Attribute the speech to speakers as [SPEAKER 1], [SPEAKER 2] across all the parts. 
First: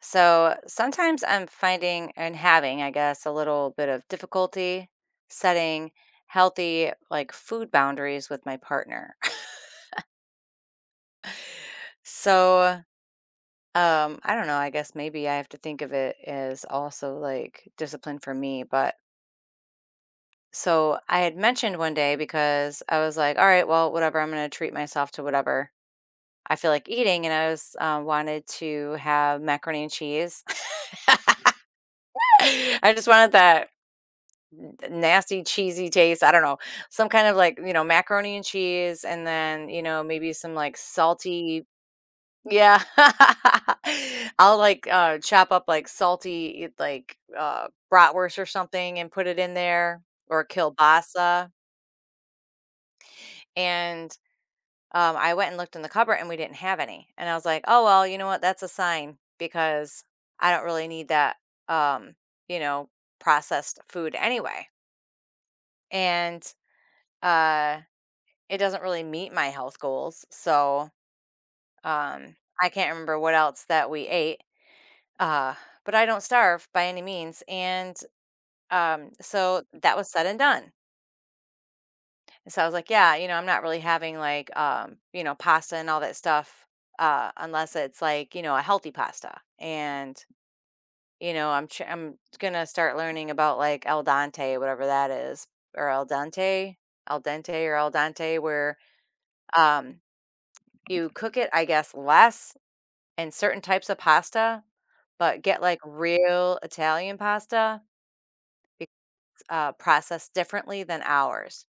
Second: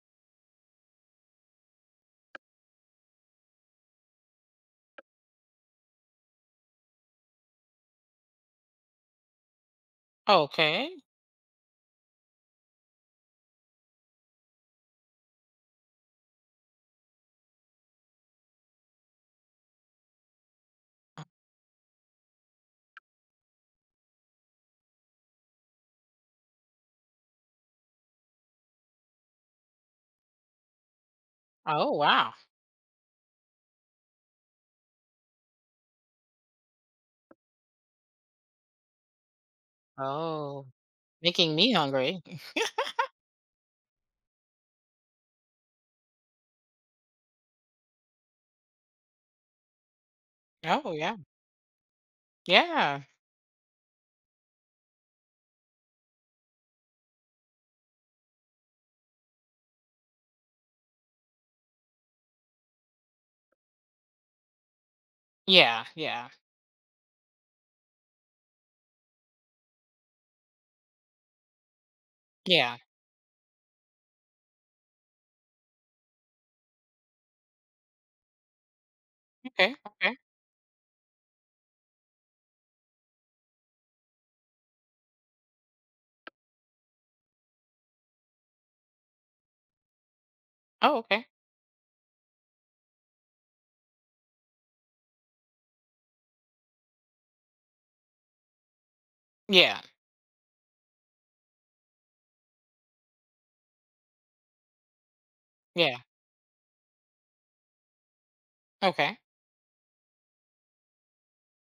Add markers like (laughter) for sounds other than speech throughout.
[SPEAKER 1] So sometimes I'm finding and having, I guess, a little bit of difficulty setting healthy, like, food boundaries with my partner. (laughs)
[SPEAKER 2] Okay.
[SPEAKER 1] So I don't know. I guess maybe I have to think of it as also like discipline for me. But so I had mentioned one day because I was like, all right, well, whatever, I'm going to treat myself to whatever I feel like eating. And I was wanted to have macaroni and cheese.
[SPEAKER 2] Oh, wow.
[SPEAKER 1] (laughs) I just wanted that nasty cheesy taste. I don't know. Some kind of, like, you know, macaroni and cheese, and then, you know, maybe some,
[SPEAKER 2] Oh,
[SPEAKER 1] like,
[SPEAKER 2] making
[SPEAKER 1] salty,
[SPEAKER 2] me hungry.
[SPEAKER 1] yeah. (laughs) I'll like chop up like salty like bratwurst or something and put it in there, or
[SPEAKER 2] Oh, yeah.
[SPEAKER 1] kielbasa.
[SPEAKER 2] Yeah.
[SPEAKER 1] And I went and looked in the cupboard and we didn't have any. And I was like, "Oh well, you know what? That's a sign because I don't really need that um, you know, processed food anyway."
[SPEAKER 2] Yeah. Yeah.
[SPEAKER 1] And uh it doesn't really meet my health goals, so I
[SPEAKER 2] Yeah.
[SPEAKER 1] can't remember what else that we ate, uh, but I don't starve by any means, and, so
[SPEAKER 2] Okay.
[SPEAKER 1] that was
[SPEAKER 2] Okay.
[SPEAKER 1] said and done, and so I was like, "Yeah, you know, I'm not really having, like, pasta and all that stuff, unless it's, like, you know, a healthy pasta," and,
[SPEAKER 2] Oh, okay.
[SPEAKER 1] you know, I'm gonna start learning about, like, al dente, whatever that is, or al dente, where,
[SPEAKER 2] Yeah.
[SPEAKER 1] um, you cook it, I guess, less and certain types of pasta, but get like
[SPEAKER 2] Yeah.
[SPEAKER 1] real Italian pasta. It's
[SPEAKER 2] Okay.
[SPEAKER 1] processed differently than ours.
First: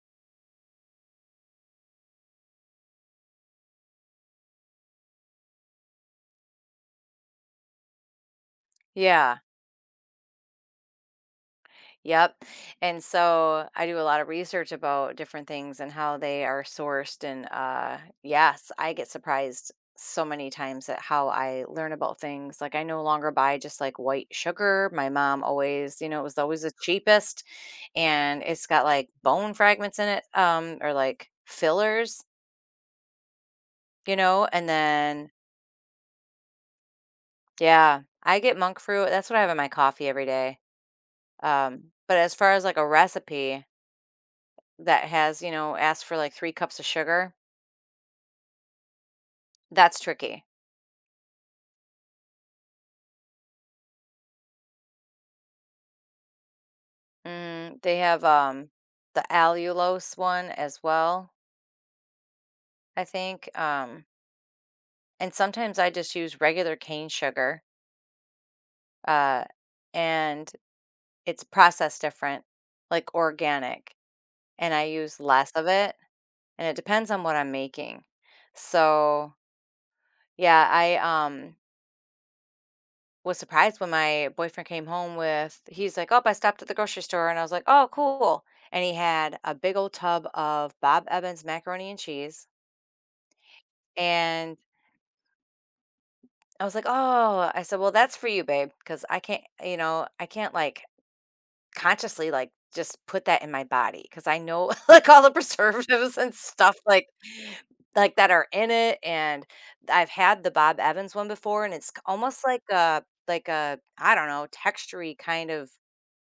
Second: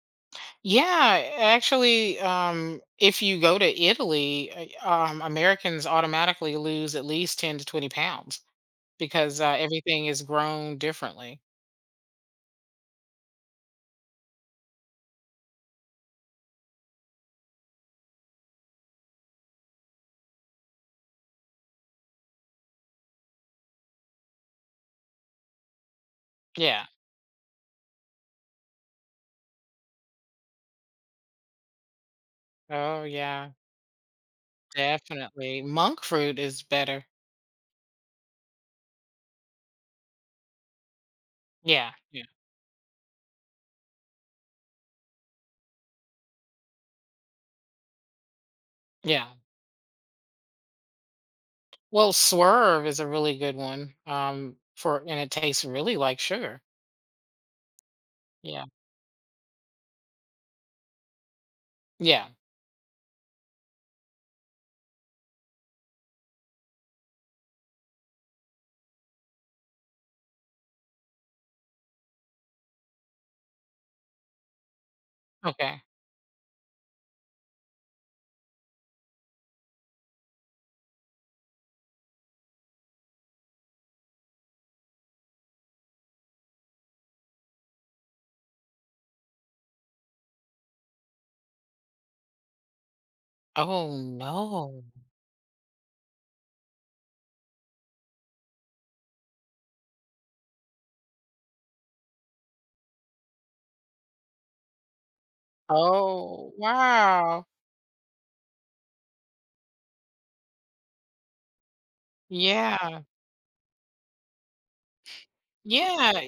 [SPEAKER 2] Yeah, actually, if you go to Italy, Americans automatically lose at least 10 to 20 pounds
[SPEAKER 1] Yeah.
[SPEAKER 2] because everything is grown differently.
[SPEAKER 1] Yep. And so I do a lot of research about different things and how they are sourced. And yes, I get surprised so many times at how I learn about things. Like, I no longer buy just like white sugar. My mom always, you know, it was always the
[SPEAKER 2] Yeah.
[SPEAKER 1] cheapest, and it's got like bone fragments in it, or like fillers,
[SPEAKER 2] Oh, yeah,
[SPEAKER 1] you know, and then
[SPEAKER 2] definitely. Monk fruit is better.
[SPEAKER 1] yeah, I get monk fruit, that's what I have in my coffee every day,
[SPEAKER 2] Yeah.
[SPEAKER 1] but
[SPEAKER 2] Yeah.
[SPEAKER 1] as far as, like, a recipe that has, you know, asked for, like, 3 cups of sugar,
[SPEAKER 2] Yeah.
[SPEAKER 1] that's tricky.
[SPEAKER 2] Well, Swerve is a really good one. For and it tastes really like sugar.
[SPEAKER 1] Mm, they have,
[SPEAKER 2] Yeah.
[SPEAKER 1] the allulose one as well,
[SPEAKER 2] Yeah.
[SPEAKER 1] I think, and sometimes I just use regular cane sugar, uh, and it's processed different, like organic, and I use less of
[SPEAKER 2] Okay.
[SPEAKER 1] it, and it depends on what I'm making. So, yeah, I was surprised when my boyfriend came home with, he's like, "Oh, I stopped at the grocery store." And I was like, "Oh, cool." And he had a big old tub of Bob Evans macaroni and cheese.
[SPEAKER 2] Oh
[SPEAKER 1] And
[SPEAKER 2] no.
[SPEAKER 1] I was like, "Oh," I said, "Well, that's for you, babe, cuz I can't, you know, I can't like consciously like just put that in my body cuz I know (laughs) like all the preservatives and
[SPEAKER 2] Oh
[SPEAKER 1] stuff
[SPEAKER 2] wow.
[SPEAKER 1] like that are in it, and I've had the Bob Evans one before, and it's almost
[SPEAKER 2] Yeah.
[SPEAKER 1] like a I don't know, textury kind of
[SPEAKER 2] Yeah.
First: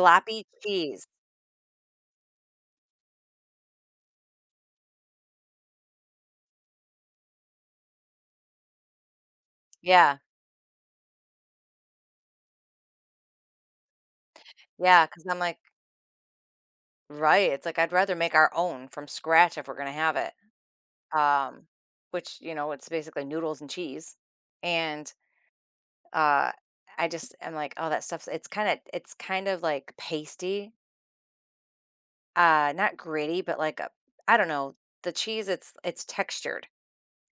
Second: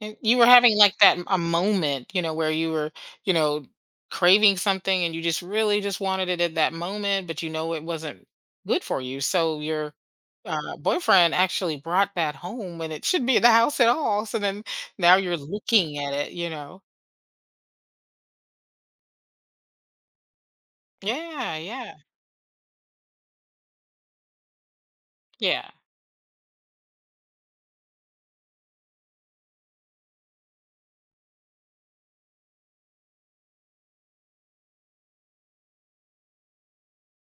[SPEAKER 2] And you were having like
[SPEAKER 1] cheese.
[SPEAKER 2] a moment, you know, where you were, you know, craving something and you just really just wanted it at that moment, but you know it wasn't good for you. So your
[SPEAKER 1] Yeah,
[SPEAKER 2] boyfriend actually brought that home when it should be in the house at all. So then
[SPEAKER 1] yeah. Because
[SPEAKER 2] now
[SPEAKER 1] 'cause
[SPEAKER 2] you're
[SPEAKER 1] I'm like,
[SPEAKER 2] looking at it, you know.
[SPEAKER 1] right, it's like I'd rather make our own from scratch if we're gonna have it,
[SPEAKER 2] Yeah,
[SPEAKER 1] um,
[SPEAKER 2] yeah,
[SPEAKER 1] which, you know, it's basically noodles and cheese, and,
[SPEAKER 2] yeah.
[SPEAKER 1] uh, I just am like, "Oh, that stuff's" it's kind of, like, pasty, not gritty, but like a I don't know, the cheese, it's textured.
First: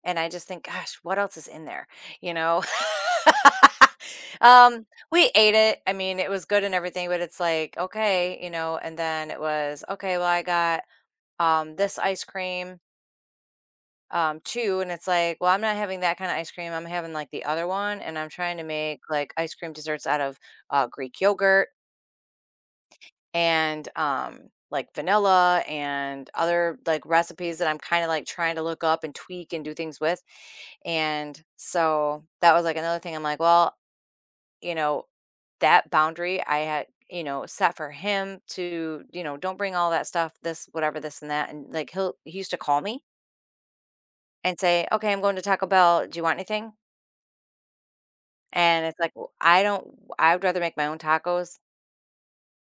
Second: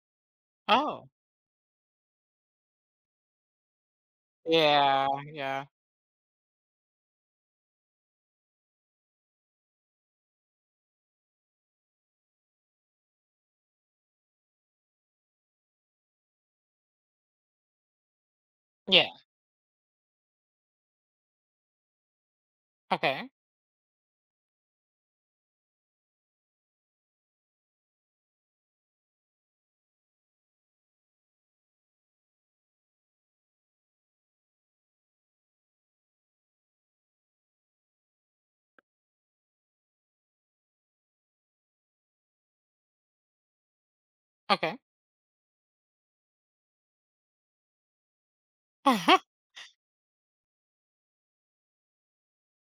[SPEAKER 1] And I just think, "Gosh,
[SPEAKER 2] Oh,
[SPEAKER 1] what else is in there?" You know? (laughs) Um,
[SPEAKER 2] yeah,
[SPEAKER 1] we ate
[SPEAKER 2] yeah,
[SPEAKER 1] it, I mean, it was good and everything, but it's like, "Okay," you know, and then it was, "Okay, well, I got, this ice cream, too," and it's like, "Well, I'm not having that kinda ice cream, I'm having, like, the other one," and I'm trying to make,
[SPEAKER 2] yeah.
[SPEAKER 1] like, ice cream desserts out of, Greek yogurt
[SPEAKER 2] Okay,
[SPEAKER 1] and like vanilla and other like recipes that I'm kind of like trying to look up and tweak and do things with. And so that was like another thing, I'm like, well, you know, that boundary I had, you know, set for him to, you know, don't bring all that stuff, this, whatever, this and that. And like he used to call me and
[SPEAKER 2] okay.
[SPEAKER 1] say, okay, I'm going to Taco Bell. Do you want anything? And it's like, "Well,
[SPEAKER 2] (laughs)
[SPEAKER 1] I don't, I would rather make my own tacos.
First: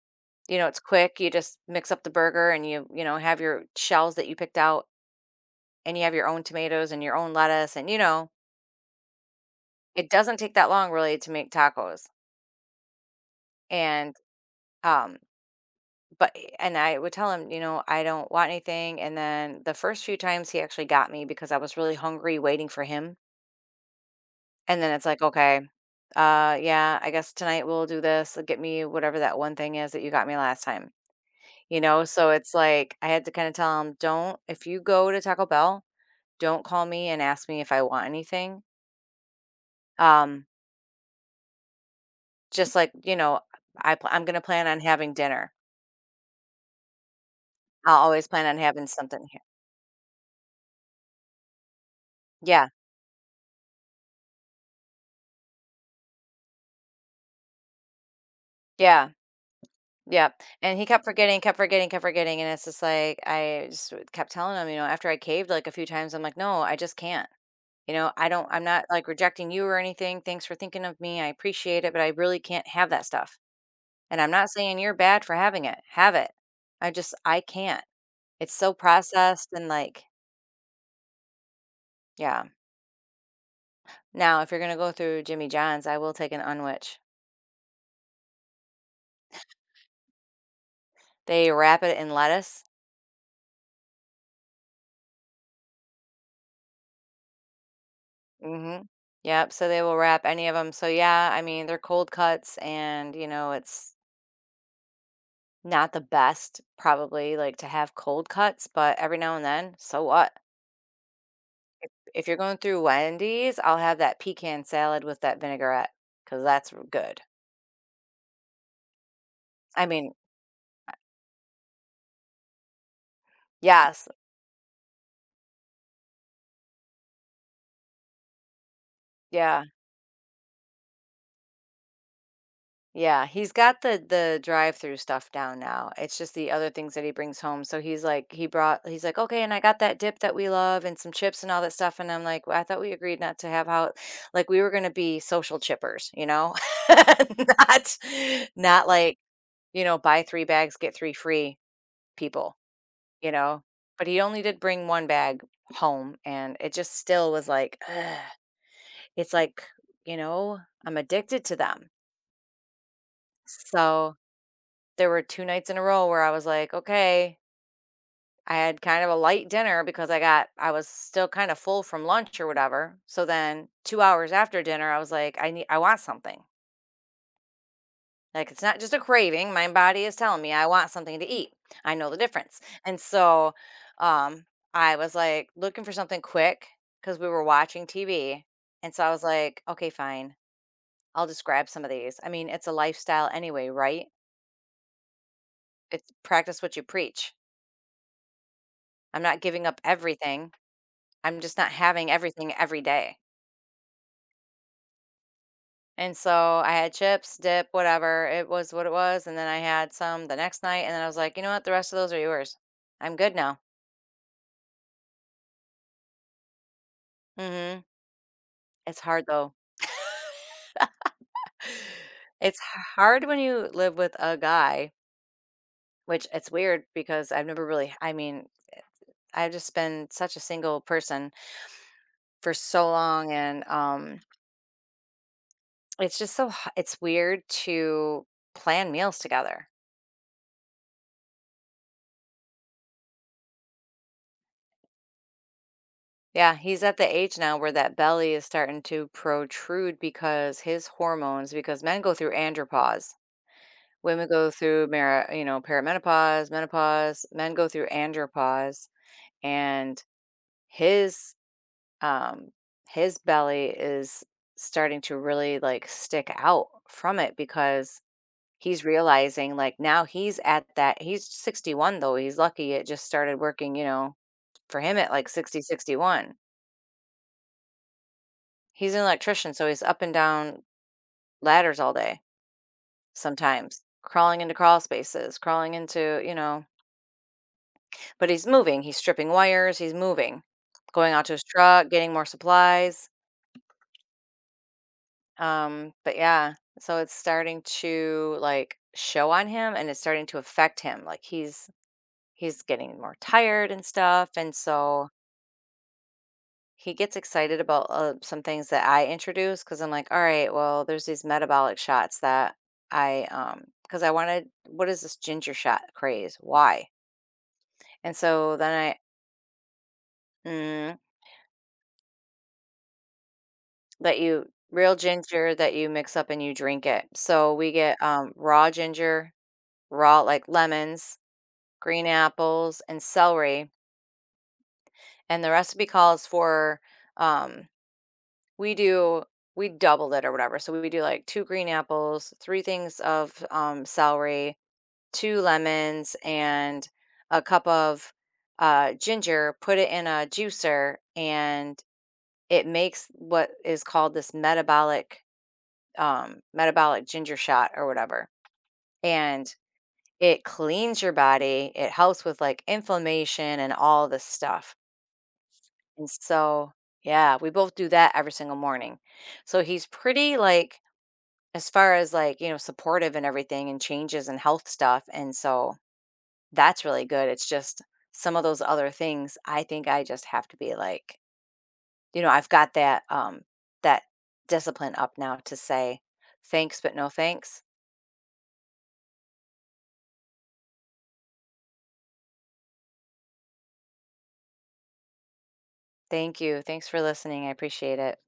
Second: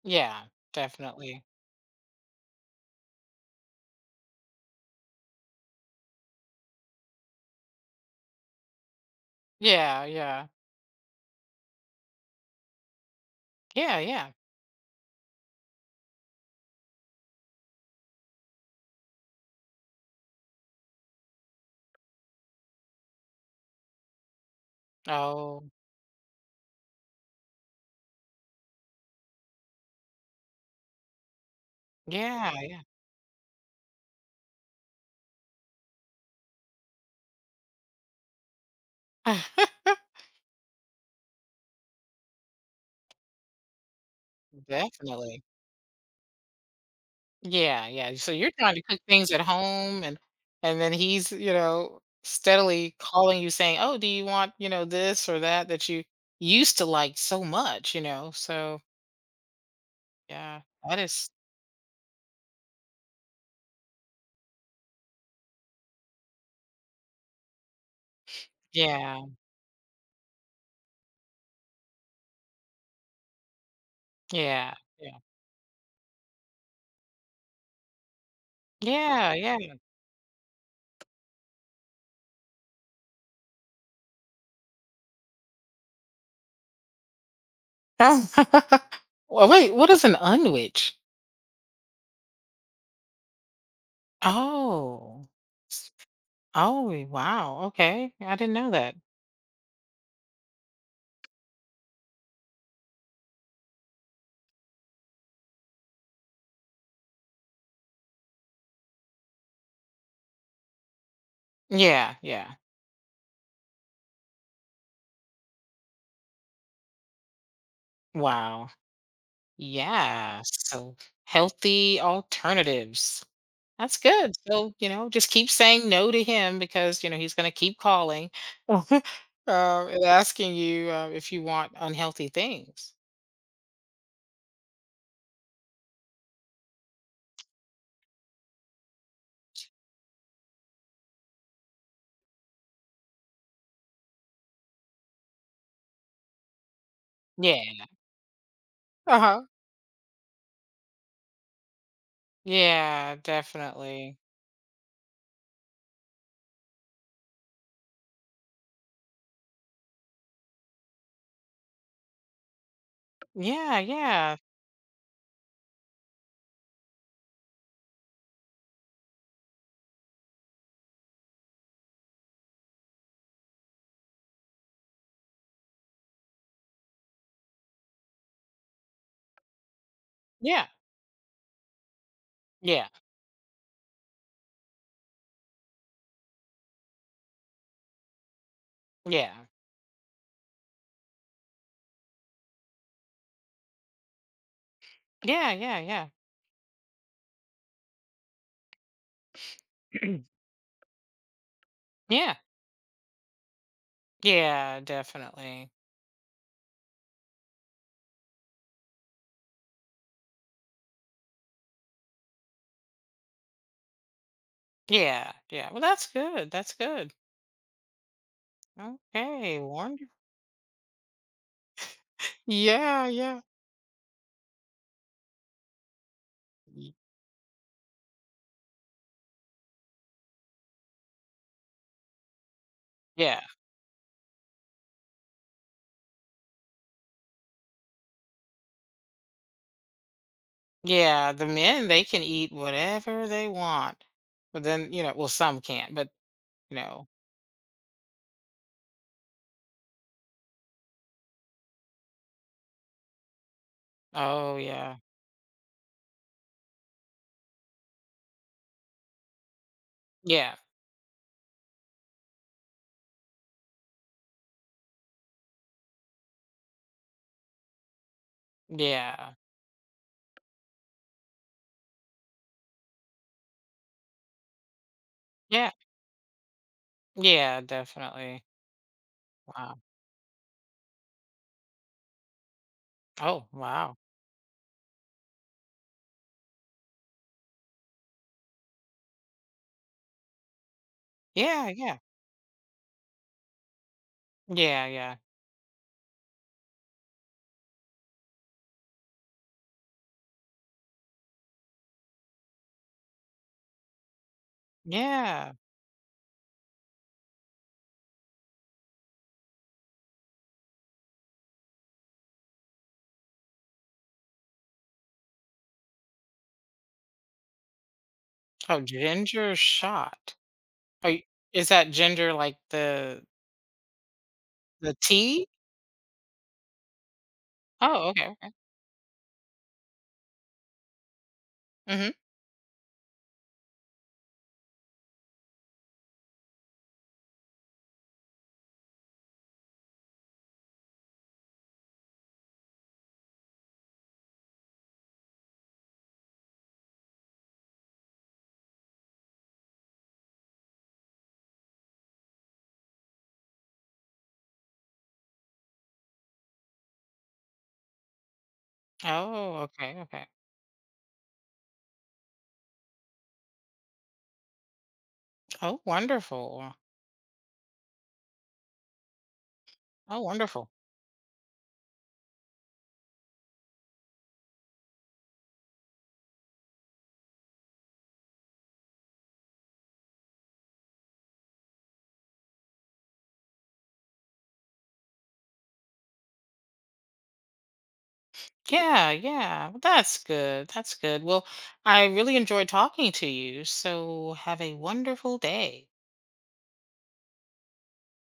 [SPEAKER 2] Yeah,
[SPEAKER 1] You know, it's quick. You
[SPEAKER 2] definitely.
[SPEAKER 1] just mix up the burger and you know, have your shells that you picked out and you have your own tomatoes and your own lettuce, and, you know,
[SPEAKER 2] Yeah,
[SPEAKER 1] it doesn't
[SPEAKER 2] yeah,
[SPEAKER 1] take that long really to make tacos."
[SPEAKER 2] yeah,
[SPEAKER 1] And
[SPEAKER 2] yeah.
[SPEAKER 1] um and I would tell him, you know, I don't want anything, and then the first few times he actually got me because I was really hungry waiting for him. And then it's like, okay,
[SPEAKER 2] Oh,
[SPEAKER 1] yeah, I guess tonight we'll do this. Get me whatever that one thing is that you got me last time. You know, so
[SPEAKER 2] yeah,
[SPEAKER 1] it's
[SPEAKER 2] yeah.
[SPEAKER 1] like I had to kind of tell him, don't, if you go to Taco Bell, don't call me and ask me if I want anything.
[SPEAKER 2] (laughs)
[SPEAKER 1] Um Just like, you know, I'm gonna plan on having
[SPEAKER 2] Definitely.
[SPEAKER 1] dinner.
[SPEAKER 2] Yeah,
[SPEAKER 1] I'll
[SPEAKER 2] yeah.
[SPEAKER 1] always
[SPEAKER 2] So
[SPEAKER 1] plan
[SPEAKER 2] you're
[SPEAKER 1] on
[SPEAKER 2] trying to
[SPEAKER 1] having
[SPEAKER 2] cook
[SPEAKER 1] something
[SPEAKER 2] things
[SPEAKER 1] here.
[SPEAKER 2] at home and then he's, you know,
[SPEAKER 1] Yeah,
[SPEAKER 2] steadily calling you saying, "Oh, do you want, you know, this or that that you used to like so much, you know?" So,
[SPEAKER 1] yeah, yeah,
[SPEAKER 2] yeah,
[SPEAKER 1] and he
[SPEAKER 2] that
[SPEAKER 1] kept
[SPEAKER 2] is
[SPEAKER 1] forgetting, kept forgetting, kept forgetting, and it's just like, I just kept telling him, you know, after I caved, like, a few times, I'm like, "No, I just can't, you know, I'm not, like,
[SPEAKER 2] yeah,
[SPEAKER 1] rejecting you or anything, thanks for thinking of me, I appreciate it, but I really can't have that stuff, and I'm not
[SPEAKER 2] yeah,
[SPEAKER 1] saying you're
[SPEAKER 2] yeah.
[SPEAKER 1] bad for having it, have it. I can't. It's so
[SPEAKER 2] Yeah,
[SPEAKER 1] processed
[SPEAKER 2] yeah.
[SPEAKER 1] and, like" Yeah. Now if you're gonna go through Jimmy John's, I will take an unwich.
[SPEAKER 2] Oh, (laughs) Well, wait, what is an unwitch?
[SPEAKER 1] They wrap it in lettuce.
[SPEAKER 2] Oh. S Oh, wow, okay, I didn't know
[SPEAKER 1] Mhm.
[SPEAKER 2] that.
[SPEAKER 1] Yep, so they will wrap any of them. So, yeah, I mean, they're cold cuts and, you know, it's not the best probably, like, to have cold cuts, but every now and then, so what?
[SPEAKER 2] Yeah,
[SPEAKER 1] If you're
[SPEAKER 2] yeah.
[SPEAKER 1] going through Wendy's, I'll have that pecan salad with that vinaigrette because that's r good.
[SPEAKER 2] Wow.
[SPEAKER 1] I mean,
[SPEAKER 2] Yeah, so healthy alternatives. That's
[SPEAKER 1] yes,
[SPEAKER 2] good, so, you know, just keep saying no to him because, you know, he's gonna keep calling, (laughs) um,
[SPEAKER 1] yeah.
[SPEAKER 2] and asking you, if you want unhealthy things.
[SPEAKER 1] Yeah, he's got the drive-through stuff down now. It's just the other things that he brings home. So he's like, he's like, okay, and I got that dip that we love and some chips and all that stuff. And I'm like, well, I thought we agreed not to have how, like, we were gonna be social chippers, you know, (laughs)
[SPEAKER 2] Yeah.
[SPEAKER 1] not, not like,
[SPEAKER 2] Uh-huh.
[SPEAKER 1] you know, buy three bags, get three free people,
[SPEAKER 2] Yeah,
[SPEAKER 1] you know. But
[SPEAKER 2] definitely.
[SPEAKER 1] he only did bring one bag home, and it just still was like, ugh. It's like, you know, I'm addicted to them.
[SPEAKER 2] Yeah,
[SPEAKER 1] So
[SPEAKER 2] yeah.
[SPEAKER 1] there were 2 nights in a row where I was like, "Okay." I had kind of a light dinner because I was still kind of full from lunch or whatever. So then 2 hours after dinner, I was like, I want something." Like, it's not just a craving, my body is telling me I
[SPEAKER 2] Yeah,
[SPEAKER 1] want something to eat. I know the difference.
[SPEAKER 2] yeah,
[SPEAKER 1] And so, um, I was, like, looking for something quick because we were watching TV. And so I was
[SPEAKER 2] yeah.
[SPEAKER 1] like, "Okay, fine. I'll just grab some of these." I mean, it's a lifestyle anyway, right?
[SPEAKER 2] Yeah, yeah, yeah.
[SPEAKER 1] It's practice what you preach. I'm not giving up
[SPEAKER 2] (clears throat)
[SPEAKER 1] everything. I'm just not having
[SPEAKER 2] Yeah.
[SPEAKER 1] everything every day.
[SPEAKER 2] Yeah, definitely.
[SPEAKER 1] And so I had chips, dip, whatever. It was what it was. And then I had some the next night. And then I was like, you know what? The rest of those are yours. I'm good now.
[SPEAKER 2] Yeah, yeah. Well, that's good. That's good.
[SPEAKER 1] Hmm. It's hard though.
[SPEAKER 2] Okay, wonderful.
[SPEAKER 1] (sighs) (laughs) It's
[SPEAKER 2] Yeah,
[SPEAKER 1] hard when
[SPEAKER 2] yeah.
[SPEAKER 1] you live with a guy, which it's weird
[SPEAKER 2] y-
[SPEAKER 1] because I've never really, I mean, I've just been such a single person for so long.
[SPEAKER 2] Yeah.
[SPEAKER 1] And it's just so, it's weird to plan meals together.
[SPEAKER 2] Yeah, the men they can eat whatever they want. But then, you know, well some can't, but
[SPEAKER 1] Yeah,
[SPEAKER 2] you
[SPEAKER 1] he's at the
[SPEAKER 2] know.
[SPEAKER 1] age now where that belly is starting to protrude because his hormones, because men go through andropause. Women go
[SPEAKER 2] Oh,
[SPEAKER 1] through,
[SPEAKER 2] yeah.
[SPEAKER 1] you know, perimenopause, menopause. Men go through andropause, and
[SPEAKER 2] Yeah.
[SPEAKER 1] his um his belly is starting to really like stick out from it because he's
[SPEAKER 2] Yeah.
[SPEAKER 1] realizing like now he's at that, he's 61 though. He's lucky it just started working, you know, for him at like sixty
[SPEAKER 2] Yeah.
[SPEAKER 1] sixty one.
[SPEAKER 2] Yeah, definitely.
[SPEAKER 1] He's an electrician, so
[SPEAKER 2] Wow.
[SPEAKER 1] he's up and down ladders all day
[SPEAKER 2] Oh,
[SPEAKER 1] sometimes,
[SPEAKER 2] wow.
[SPEAKER 1] crawling into crawl spaces, crawling into, you know, but he's moving. He's stripping wires, he's moving, going out to his
[SPEAKER 2] Yeah,
[SPEAKER 1] truck,
[SPEAKER 2] yeah.
[SPEAKER 1] getting more supplies.
[SPEAKER 2] Yeah, yeah.
[SPEAKER 1] But yeah, so it's starting to like show on him, and it's starting to affect him. Like he's getting more tired and stuff. And so
[SPEAKER 2] Yeah.
[SPEAKER 1] he gets excited about some things that I introduce because I'm like, all right, well, there's these metabolic shots that because I wanted, what is this ginger shot craze? Why? And so
[SPEAKER 2] Oh,
[SPEAKER 1] then
[SPEAKER 2] ginger shot.
[SPEAKER 1] I, mm,
[SPEAKER 2] Oh, is that ginger like
[SPEAKER 1] that you,
[SPEAKER 2] the
[SPEAKER 1] real
[SPEAKER 2] tea?
[SPEAKER 1] ginger that you mix up and you drink it. So we get
[SPEAKER 2] Oh, okay, okay.
[SPEAKER 1] raw ginger, raw, like lemons, green
[SPEAKER 2] Mhm.
[SPEAKER 1] apples, and celery. And the recipe calls for, um, We do we doubled it or whatever, so we do, like, 2 green apples, 3 things of, celery, 2 lemons, and a cup of, ginger, put it in a juicer, and it makes what is called this metabolic ginger shot or whatever, and
[SPEAKER 2] Oh, okay, okay.
[SPEAKER 1] it cleans your body, it helps with, like, inflammation and all this stuff,
[SPEAKER 2] Oh,
[SPEAKER 1] and so
[SPEAKER 2] wonderful.
[SPEAKER 1] yeah, we both do that every single morning. So he's
[SPEAKER 2] Oh,
[SPEAKER 1] pretty,
[SPEAKER 2] wonderful.
[SPEAKER 1] like, as far as like, you know, supportive and everything and changes and health stuff, and so that's really good, it's just some of those other things, I think I just have to be like, you know, I've got that that discipline up now to say thanks but no thanks.
[SPEAKER 2] Yeah, yeah. Well, that's good. That's good. Well, I really enjoyed talking to you. So have a wonderful day.
[SPEAKER 1] Thank you, thanks for listening, I appreciate it.